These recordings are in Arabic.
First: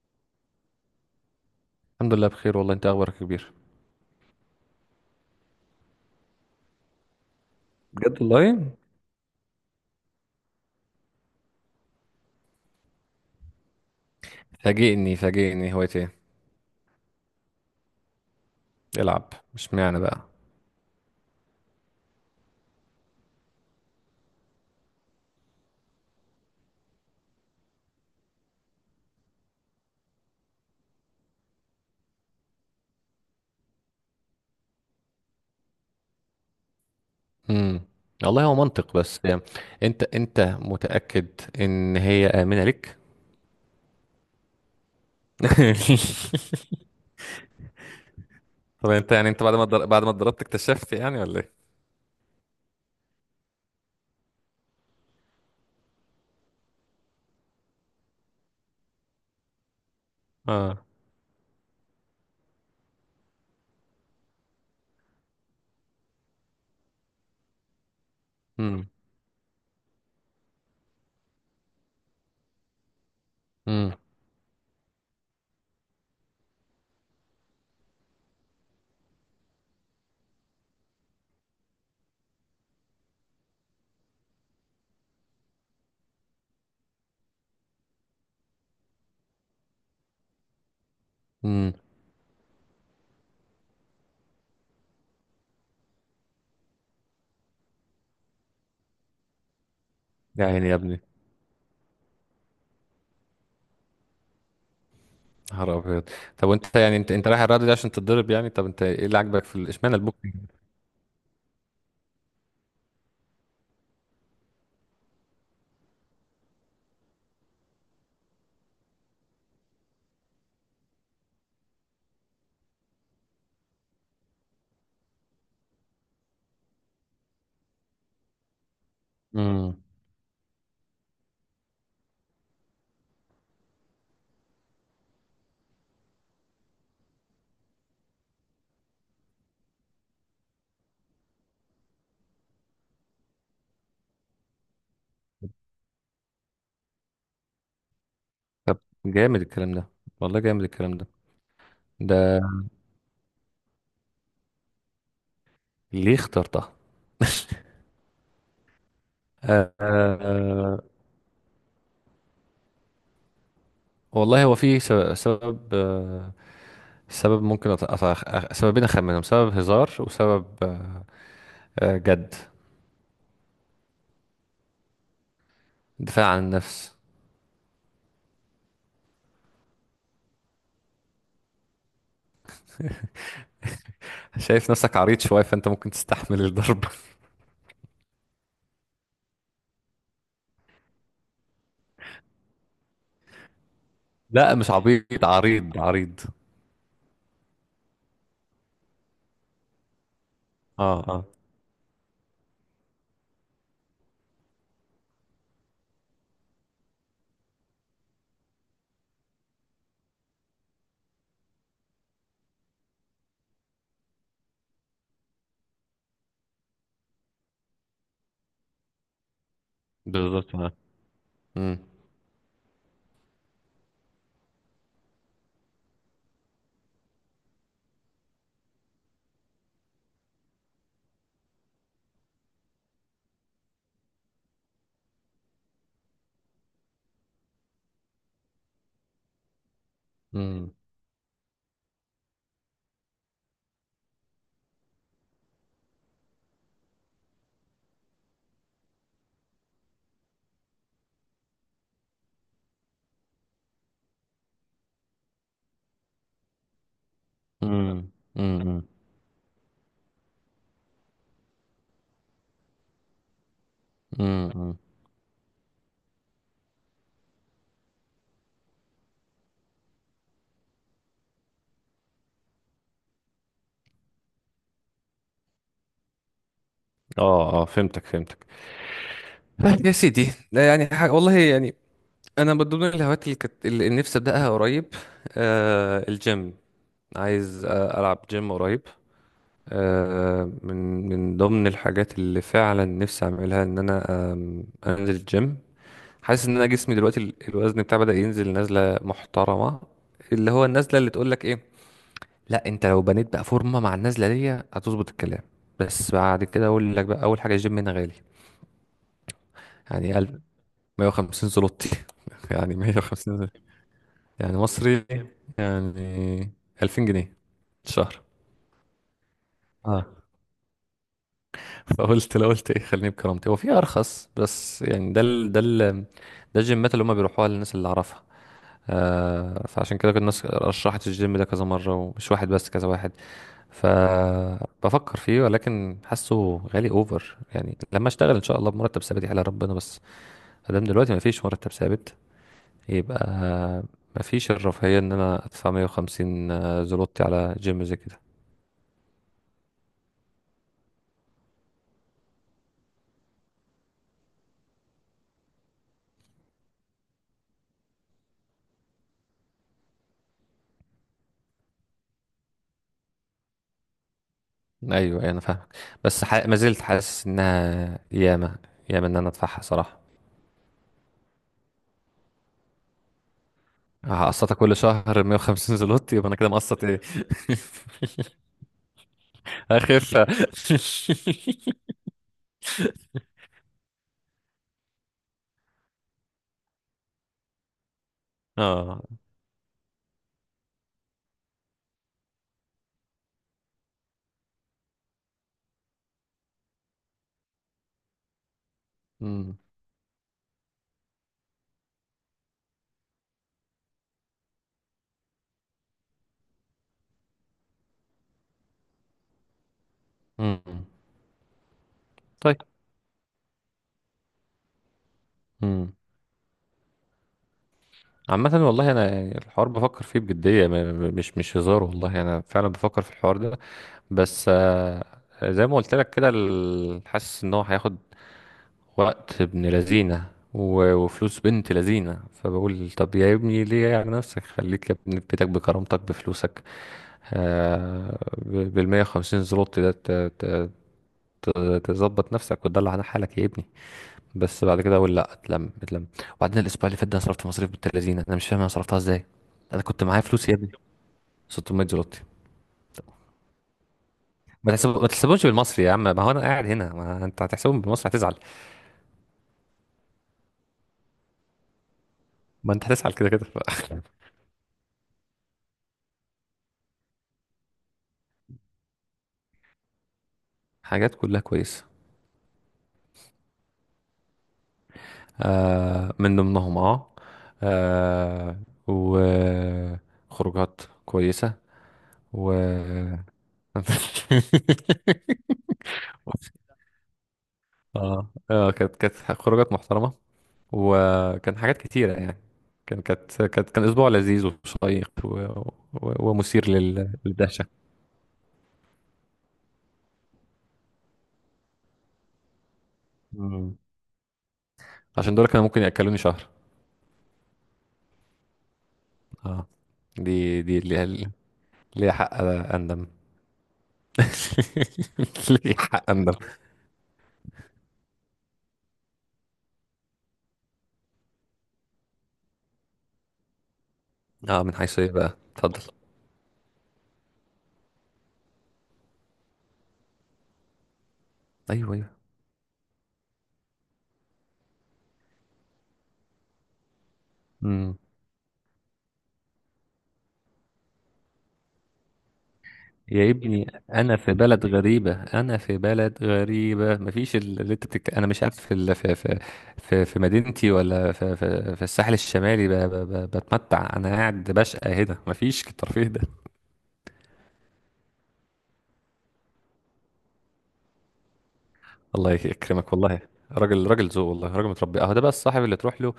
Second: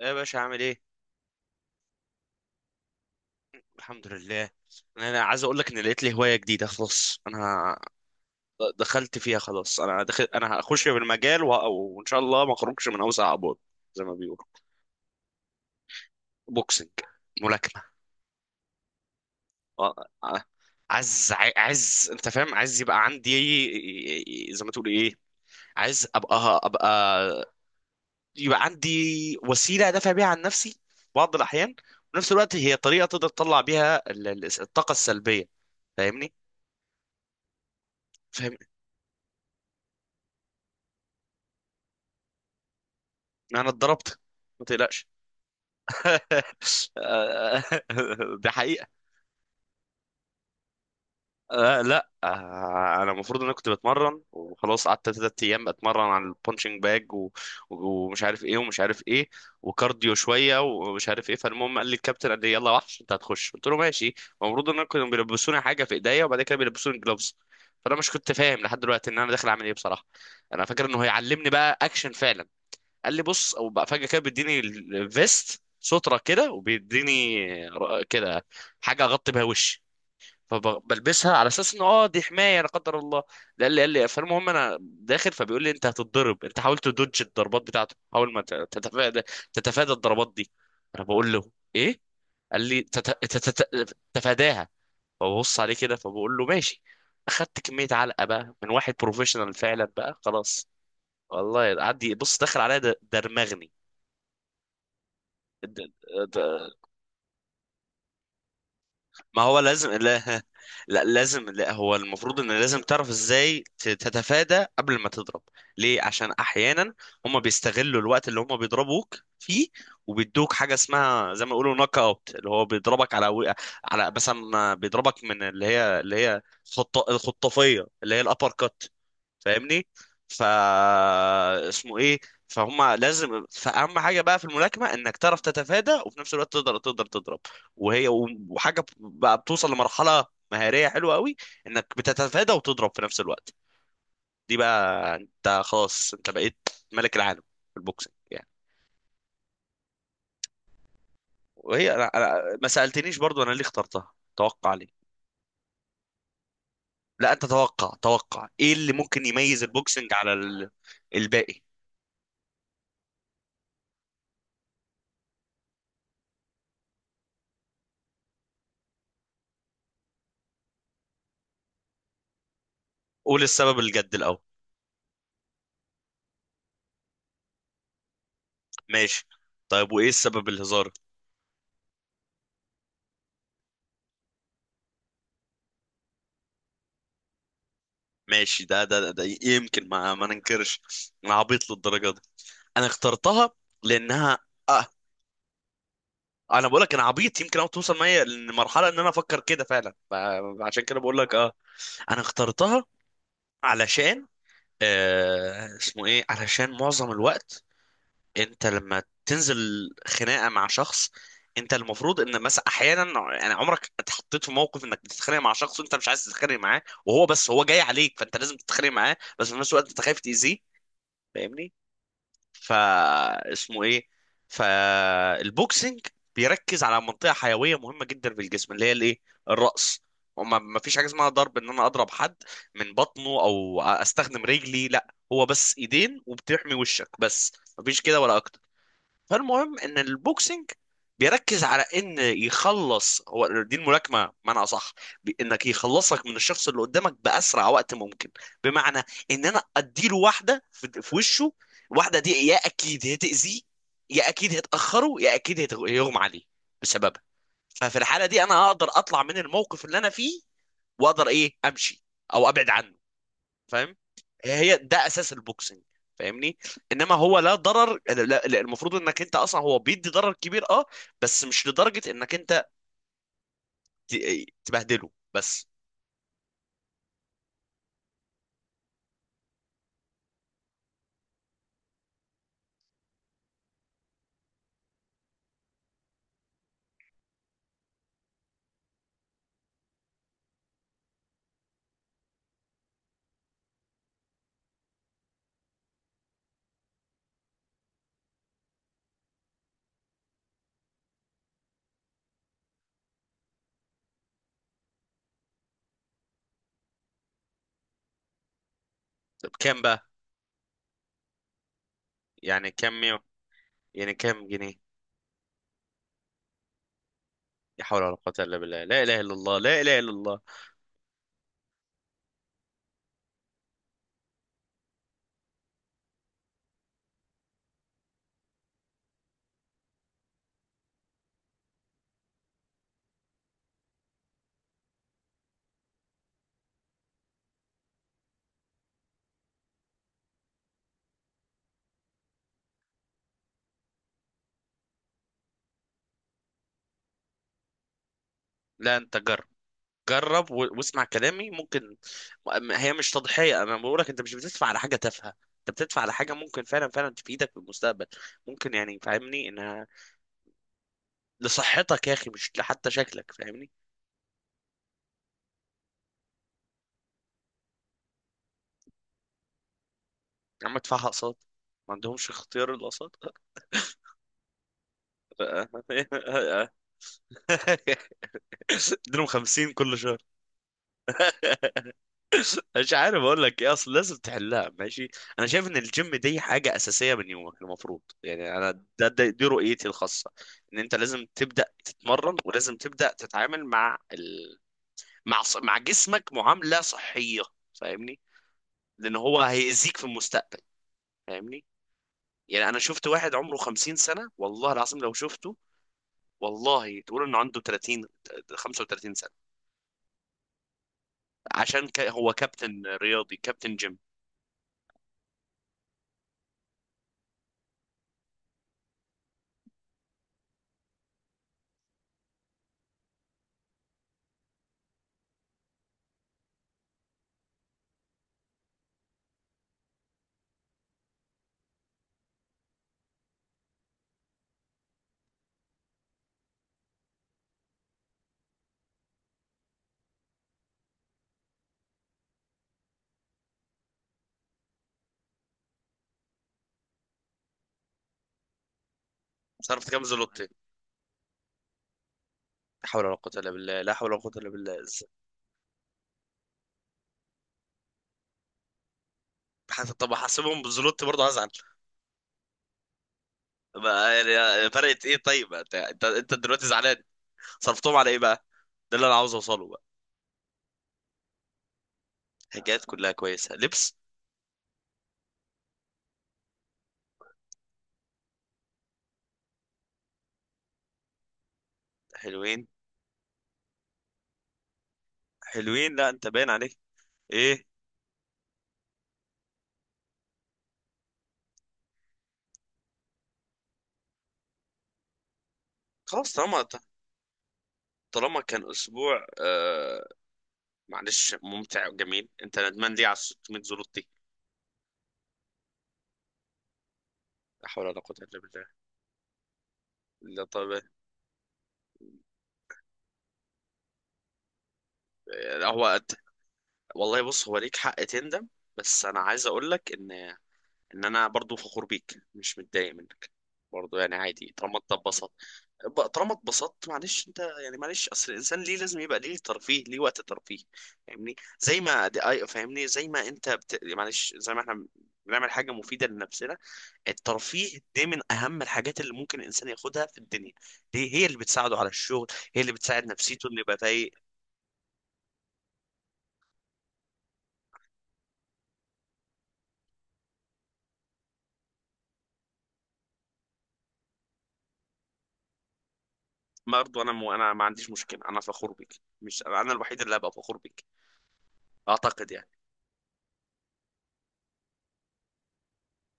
ايه يا باشا؟ عامل ايه؟ الحمد لله بخير والله، انت اخبارك يا كبير؟ الحمد لله. أنا عايز اقول لك ان لقيت لي هوايه جديده خلاص. بجد والله. دخلت فيها خلاص. انا هخش في المجال وان شاء الله ما اخرجش من اوسع ابواب، زي ما بيقولوا. فاجئني فاجئني، هواية ايه؟ بوكسنج، ملاكمه. العب مش معنى آه، بقى. آه، عايز عايز، انت فاهم، عايز يبقى عندي زي ما تقول ايه، عايز ابقى، يبقى عندي وسيله ادافع بيها عن نفسي في بعض الاحيان، وفي نفس الوقت هي طريقه تقدر تطلع بيها الطاقه السلبيه، فاهمني؟ امم. والله هو منطق بس يعني. انت متأكد ان هي آمنة لك؟ انا اتضربت، ما تقلقش. ده طب حقيقة. انت يعني انت بعد ما بعد ما اتضربت اكتشفت يعني ولا ايه؟ آه، لا، آه، انا المفروض ان انا كنت بتمرن وخلاص، قعدت تلات ايام بتمرن على البونشنج باج ومش عارف ايه ومش عارف ايه وكارديو شوية اه. ومش عارف ايه. فالمهم قال لي الكابتن، قال لي يلا وحش انت هتخش، قلت له ماشي. المفروض ان انا كانوا بيلبسوني حاجة في ايديا، وبعد كده بيلبسوني جلوفز، فانا مش كنت فاهم لحد امم دلوقتي ان انا داخل اعمل ايه بصراحة. انا فاكر انه هيعلمني بقى اكشن فعلا. قال لي بص، او بقى امم فجاه كده بيديني الفيست، ستره كده، وبيديني كده حاجه اغطي بيها وشي، فبلبسها على اساس ان دي حمايه لا قدر الله. قال لي فالمهم انا داخل، فبيقول لي انت هتتضرب، انت حاول تدوج الضربات بتاعته، حاول ما تتفادى الضربات دي. انا بقول له امم ايه؟ قال لي تتفاداها. فببص عليه كده، فبقول له ماشي. اخدت كميه علقه بقى من واحد بروفيشنال فعلا بقى يا عيني خلاص. يا ابني. والله عدي، بص، دخل عليا درمغني. نهار د- ابيض. طب د- وانت يعني انت رايح الرياضه دي عشان تتضرب يعني؟ طب انت ايه اللي ما عاجبك في هو لازم اشمعنى البوكسنج؟ لا, لا لازم لا، هو المفروض ان لازم تعرف ازاي تتفادى قبل ما تضرب. ليه؟ عشان احيانا هم بيستغلوا الوقت اللي هم بيضربوك فيه، وبيدوك حاجه اسمها زي ما يقولوا نوك اوت، اللي هو بيضربك على على مثلا، بيضربك من اللي هي الخطافيه اللي هي الابر كات، امم. فاهمني؟ فا اسمه ايه فهم، لازم فاهم حاجه بقى في الملاكمه، انك تعرف تتفادى وفي نفس الوقت تقدر تضرب. وهي، وحاجه بقى بتوصل لمرحله مهاريه حلوه قوي، انك بتتفادى وتضرب في نفس الوقت، دي بقى انت خلاص انت بقيت ملك العالم في البوكسنج يعني. طب، جامد الكلام ده، والله جامد الكلام ده. وهي ده ما سالتنيش برضو انا ليه اخترتها. توقع ليه؟ ليه اخترتها؟ لا انت توقع ايه اللي ممكن يميز آه، البوكسنج آه، على آه. الباقي. والله هو في سبب، سبب ممكن سببين أخمنهم، سبب هزار وسبب آه جد. قول السبب الجد الاول. دفاع عن النفس. ماشي. طيب وايه السبب الهزار؟ شايف نفسك عريض شوية فأنت ممكن تستحمل الضرب. ماشي. ده يمكن، ما ننكرش، انا عبيط للدرجه دي، انا اخترتها لانها لا مش اه عبيط، عريض عريض. انا بقول لك انا عبيط يمكن، او توصل معايا لمرحله ان انا افكر كده فعلا. عشان كده اه بقول اه لك، انا اخترتها علشان آه اسمه ايه علشان معظم الوقت انت لما تنزل خناقه مع شخص، انت المفروض ان مثلا احيانا، يعني، عمرك اتحطيت في موقف انك بتتخانق مع شخص وانت مش عايز تتخانق معاه، وهو بس هو جاي عليك، فانت لازم تتخانق معاه، بس في نفس الوقت انت خايف بالظبط تاذيه، اه. فاهمني؟ امم فا اسمه ايه فالبوكسنج بيركز على منطقه حيويه مهمه جدا في الجسم اللي هي الايه، الراس. وما ما فيش حاجه اسمها ضرب ان انا اضرب حد من بطنه او استخدم رجلي، لا، هو بس ايدين وبتحمي وشك بس، مفيش كده ولا اكتر. فالمهم ان البوكسنج امم بيركز على ان يخلص، هو دي الملاكمه بمعنى اصح، انك يخلصك من الشخص اللي قدامك باسرع وقت ممكن. بمعنى ان انا اديله واحده في وشه، واحده دي يا اكيد هتاذيه، يا اكيد هتاخره، يا اكيد هيغمى عليه بسببها. ففي امم الحاله دي انا امم اقدر اطلع من الموقف اللي انا فيه، واقدر ايه، امشي او ابعد عنه، فاهم؟ هي امم ده اساس البوكسنج، فاهمني؟ انما هو لا ضرر، لا، لا، المفروض انك انت، اصلا هو بيدي ضرر كبير اه، بس مش لدرجة انك انت تبهدله بس. اه اه فهمتك فهمتك. طيب يا سيدي، لا يعني حاجة والله يعني. انا من ضمن الهوايات اللي كانت اللي نفسي ابداها قريب آه الجيم. عايز ألعب جيم قريب. من من ضمن الحاجات اللي فعلا نفسي أعملها إن أنا أنزل الجيم. حاسس إن أنا جسمي دلوقتي الوزن بتاعي بدأ ينزل نزلة محترمة، اللي هو النزلة اللي تقولك إيه، لا أنت لو بنيت بقى فورمة مع النزلة دي هتظبط الكلام. بس بعد كده أقول لك بقى، أول حاجة الجيم هنا غالي. طب كام بقى؟ يعني ألف 150 زلوتي، يعني يعني كام ميو؟ 150 زلوتي. يعني كام يعني جنيه؟ مصري، يعني 2000 جنيه لا في حول ولا الشهر. قوة الا بالله، لا اله الا الله، لا اله اه، الا الله. فقلت لو قلت ايه خليني بكرامتي. هو في ارخص بس يعني، ده ال ده الجيمات اللي هم بيروحوها للناس اللي اعرفها. آه فعشان كده كنت الناس رشحت الجيم ده كذا مره، ومش واحد بس كذا واحد. فبفكر فيه ولكن حاسه غالي اوفر، يعني لما اشتغل ان شاء الله بمرتب ثابت يحلى ربنا. بس ادام دلوقتي ما فيش مرتب ثابت يبقى ما فيش الرفاهيه ان انا ادفع 150 زلوتي على جيم زي كده. لا، انت جرب، جرب واسمع كلامي. ممكن هي مش تضحية، انا بقول لك انت مش بتدفع على حاجة تافهة، انت بتدفع على حاجة ممكن فعلا فعلا تفيدك في المستقبل، ممكن، يعني فاهمني، ان لصحتك يا اخي، مش لحتى شكلك، فاهمني؟ ايوه أيوة، انا فاهمك. بس ما زلت حاسس انها ياما ياما ان انا ادفعها صراحه. يا عم ادفعها اقساط. ما عندهمش اختيار الاقساط. هقسطها كل شهر 150 زلوت، يبقى انا كده مقسط ايه؟ اديلهم 50 كل اخف شهر. مش عارف اقول لك ايه، اصل لازم تحلها ماشي. انا شايف ان الجيم دي حاجه اساسيه من يومك المفروض، يعني انا، اه، ده دي رؤيتي الخاصه، ان انت لازم تبدا تتمرن، ولازم تبدا تتعامل مع مع مع جسمك معامله صحيه، فاهمني؟ لان هو أمم، هيأذيك في المستقبل، فاهمني؟ يعني انا شفت واحد عمره 50 سنة، والله العظيم لو شفته والله تقول انه عنده 30، 35 سنة. أمم. عشان هو طيب، كابتن رياضي، كابتن جيم. أمم. عامة والله أنا الحوار بفكر فيه بجدية، مش هزار، والله أنا فعلا بفكر في الحوار ده. بس زي ما قلت لك كده حاسس إن هو هياخد وقت ابن لذينة وفلوس بنت لذينة. فبقول طب يا ابني ليه؟ يعني نفسك خليك يا ابني في بيتك بكرامتك بفلوسك، بالمية وخمسين زلوت ده ت- تظبط نفسك وتدلع على حالك يا ابني. بس بعد كده اقول لا، اتلم اتلم. وبعدين الاسبوع اللي فات ده انا صرفت مصاريف بنت لذينة، انا مش فاهم انا صرفتها ازاي. انا صرفت كام كنت معايا زلوتي؟ فلوس يا ابني، 600 زلوتي. لا حول ولا قوة إلا بالله، لا حول ولا قوة إلا بالله. ما تحسبهمش بالمصري يا عم، ما هو انا قاعد هنا. ما انت هتحسبهم بالمصري هتزعل، طب احسبهم بالزلوتي برضه هزعل. ما انت هتزعل كده كده. يعني فرقت ايه؟ طيب انت أنت دلوقتي زعلان؟ صرفتهم على ايه بقى؟ ده اللي انا عاوز اوصله بقى. حاجات كلها كويسة. حاجات كلها كويسة؟ لبس؟ آه من ضمنهم اه، آه، وخروجات كويسة و حلوين. حلوين؟ لا انت باين عليك ايه. اه اه كانت كانت خروجات محترمة، وكان حاجات كتيرة يعني. كان كان أسبوع لذيذ وشيق خلاص، طالما، ومثير للدهشة. طالما كان اسبوع معلش ممتع وجميل، انت ندمان ليه على 600 مم. زلط دي؟ عشان دول كانوا ممكن يأكلوني شهر. لا حول ولا قوة الا بالله. اه لا دي طب، دي ليها، ليها حق أندم. لا ليها هو، حق أندم. والله بص هو ليك حق تندم، بس انا عايز اقول لك ان، ان انا برضو فخور بيك، مش متضايق منك، برضو يعني عادي اه، من طالما انت حيث ايه اتبسطت. بقى؟ اتفضل. طالما اتبسطت معلش، انت يعني، معلش، اصل الانسان ليه لازم يبقى ليه ترفيه، ليه وقت ترفيه، فاهمني؟ زي ايوه ما ايوه. دي اي، فاهمني، زي ما انت معلش، زي ما احنا بنعمل حاجة مفيدة لنفسنا، الترفيه امم. ده من اهم الحاجات اللي ممكن الانسان ياخدها في الدنيا. دي هي اللي بتساعده على الشغل، هي اللي بتساعد يا نفسيته انه ابني يبقى فايق. انا في بلد غريبه، انا في بلد غريبه، مفيش ال- اللي انت بتك... انا مش عارف في مدينتي ولا في الساحل الشمالي بتمتع. انا قاعد بشقى هنا مفيش الترفيه ده. برضه انا ما عنديش مشكله، انا فخور بيك، مش انا الوحيد اللي هبقى فخور بيك الله اعتقد، يعني. يكرمك والله. راجل راجل ذوق، والله راجل متربي. اهو ده بقى الصاحب اللي تروح له،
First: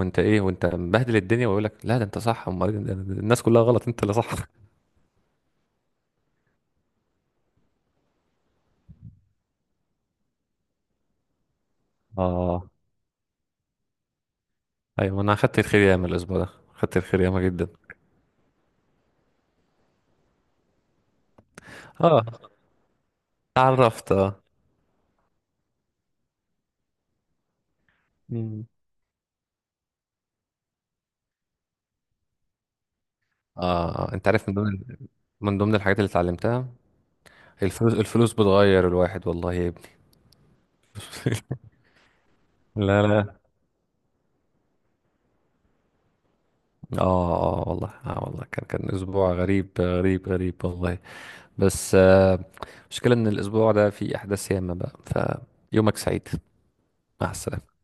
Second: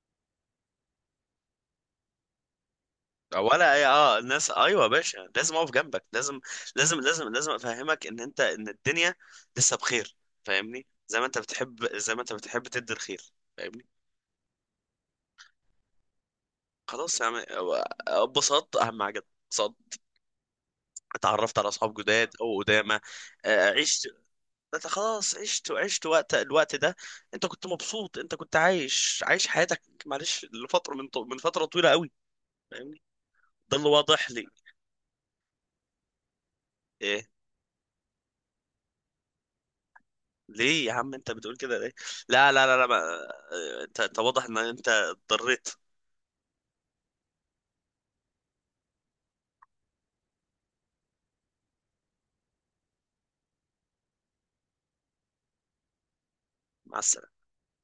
وانت ايه وانت مبهدل الدنيا ويقول لك لا ده انت صح، امال إيه؟ الناس كلها ولا اي، غلط انت اللي اه صح. الناس، ايوه يا باشا، لازم اقف جنبك، لازم، لازم، لازم، لازم افهمك ان انت، ان الدنيا لسه بخير، فاهمني؟ زي ما انت بتحب، اه، تدي الخير، فاهمني؟ ايوه انا اخدت الخير ياما الاسبوع ده. اخدت خلاص الخير يا عم، ياما جدا. اتبسطت، اهم حاجه اتبسطت، اتعرفت على اصحاب اه، جداد او قدامى، عشت. اتعرفت اه. انت خلاص عشت، وعشت وقت، الوقت ده انت كنت مبسوط، انت كنت مم. عايش، عايش حياتك معلش لفتره من من فتره طويله قوي، فاهمني؟ ده اللي آه انت واضح لي. عارف من ضمن، من ضمن الحاجات اللي اتعلمتها، ايه؟ الفلوس الفلوس بتغير الواحد والله يا ابني. ليه يا عم انت بتقول كده ليه؟ لا لا لا لا، ما... لا لا. اه، انت واضح ان انت اضطريت. اه اه والله اه والله كان كان اسبوع غريب غريب غريب والله. بس المشكلة، آه المشكلة ان الاسبوع ده فيه احداث ياما بقى. فيومك سعيد. مع مع السلامه. السلامة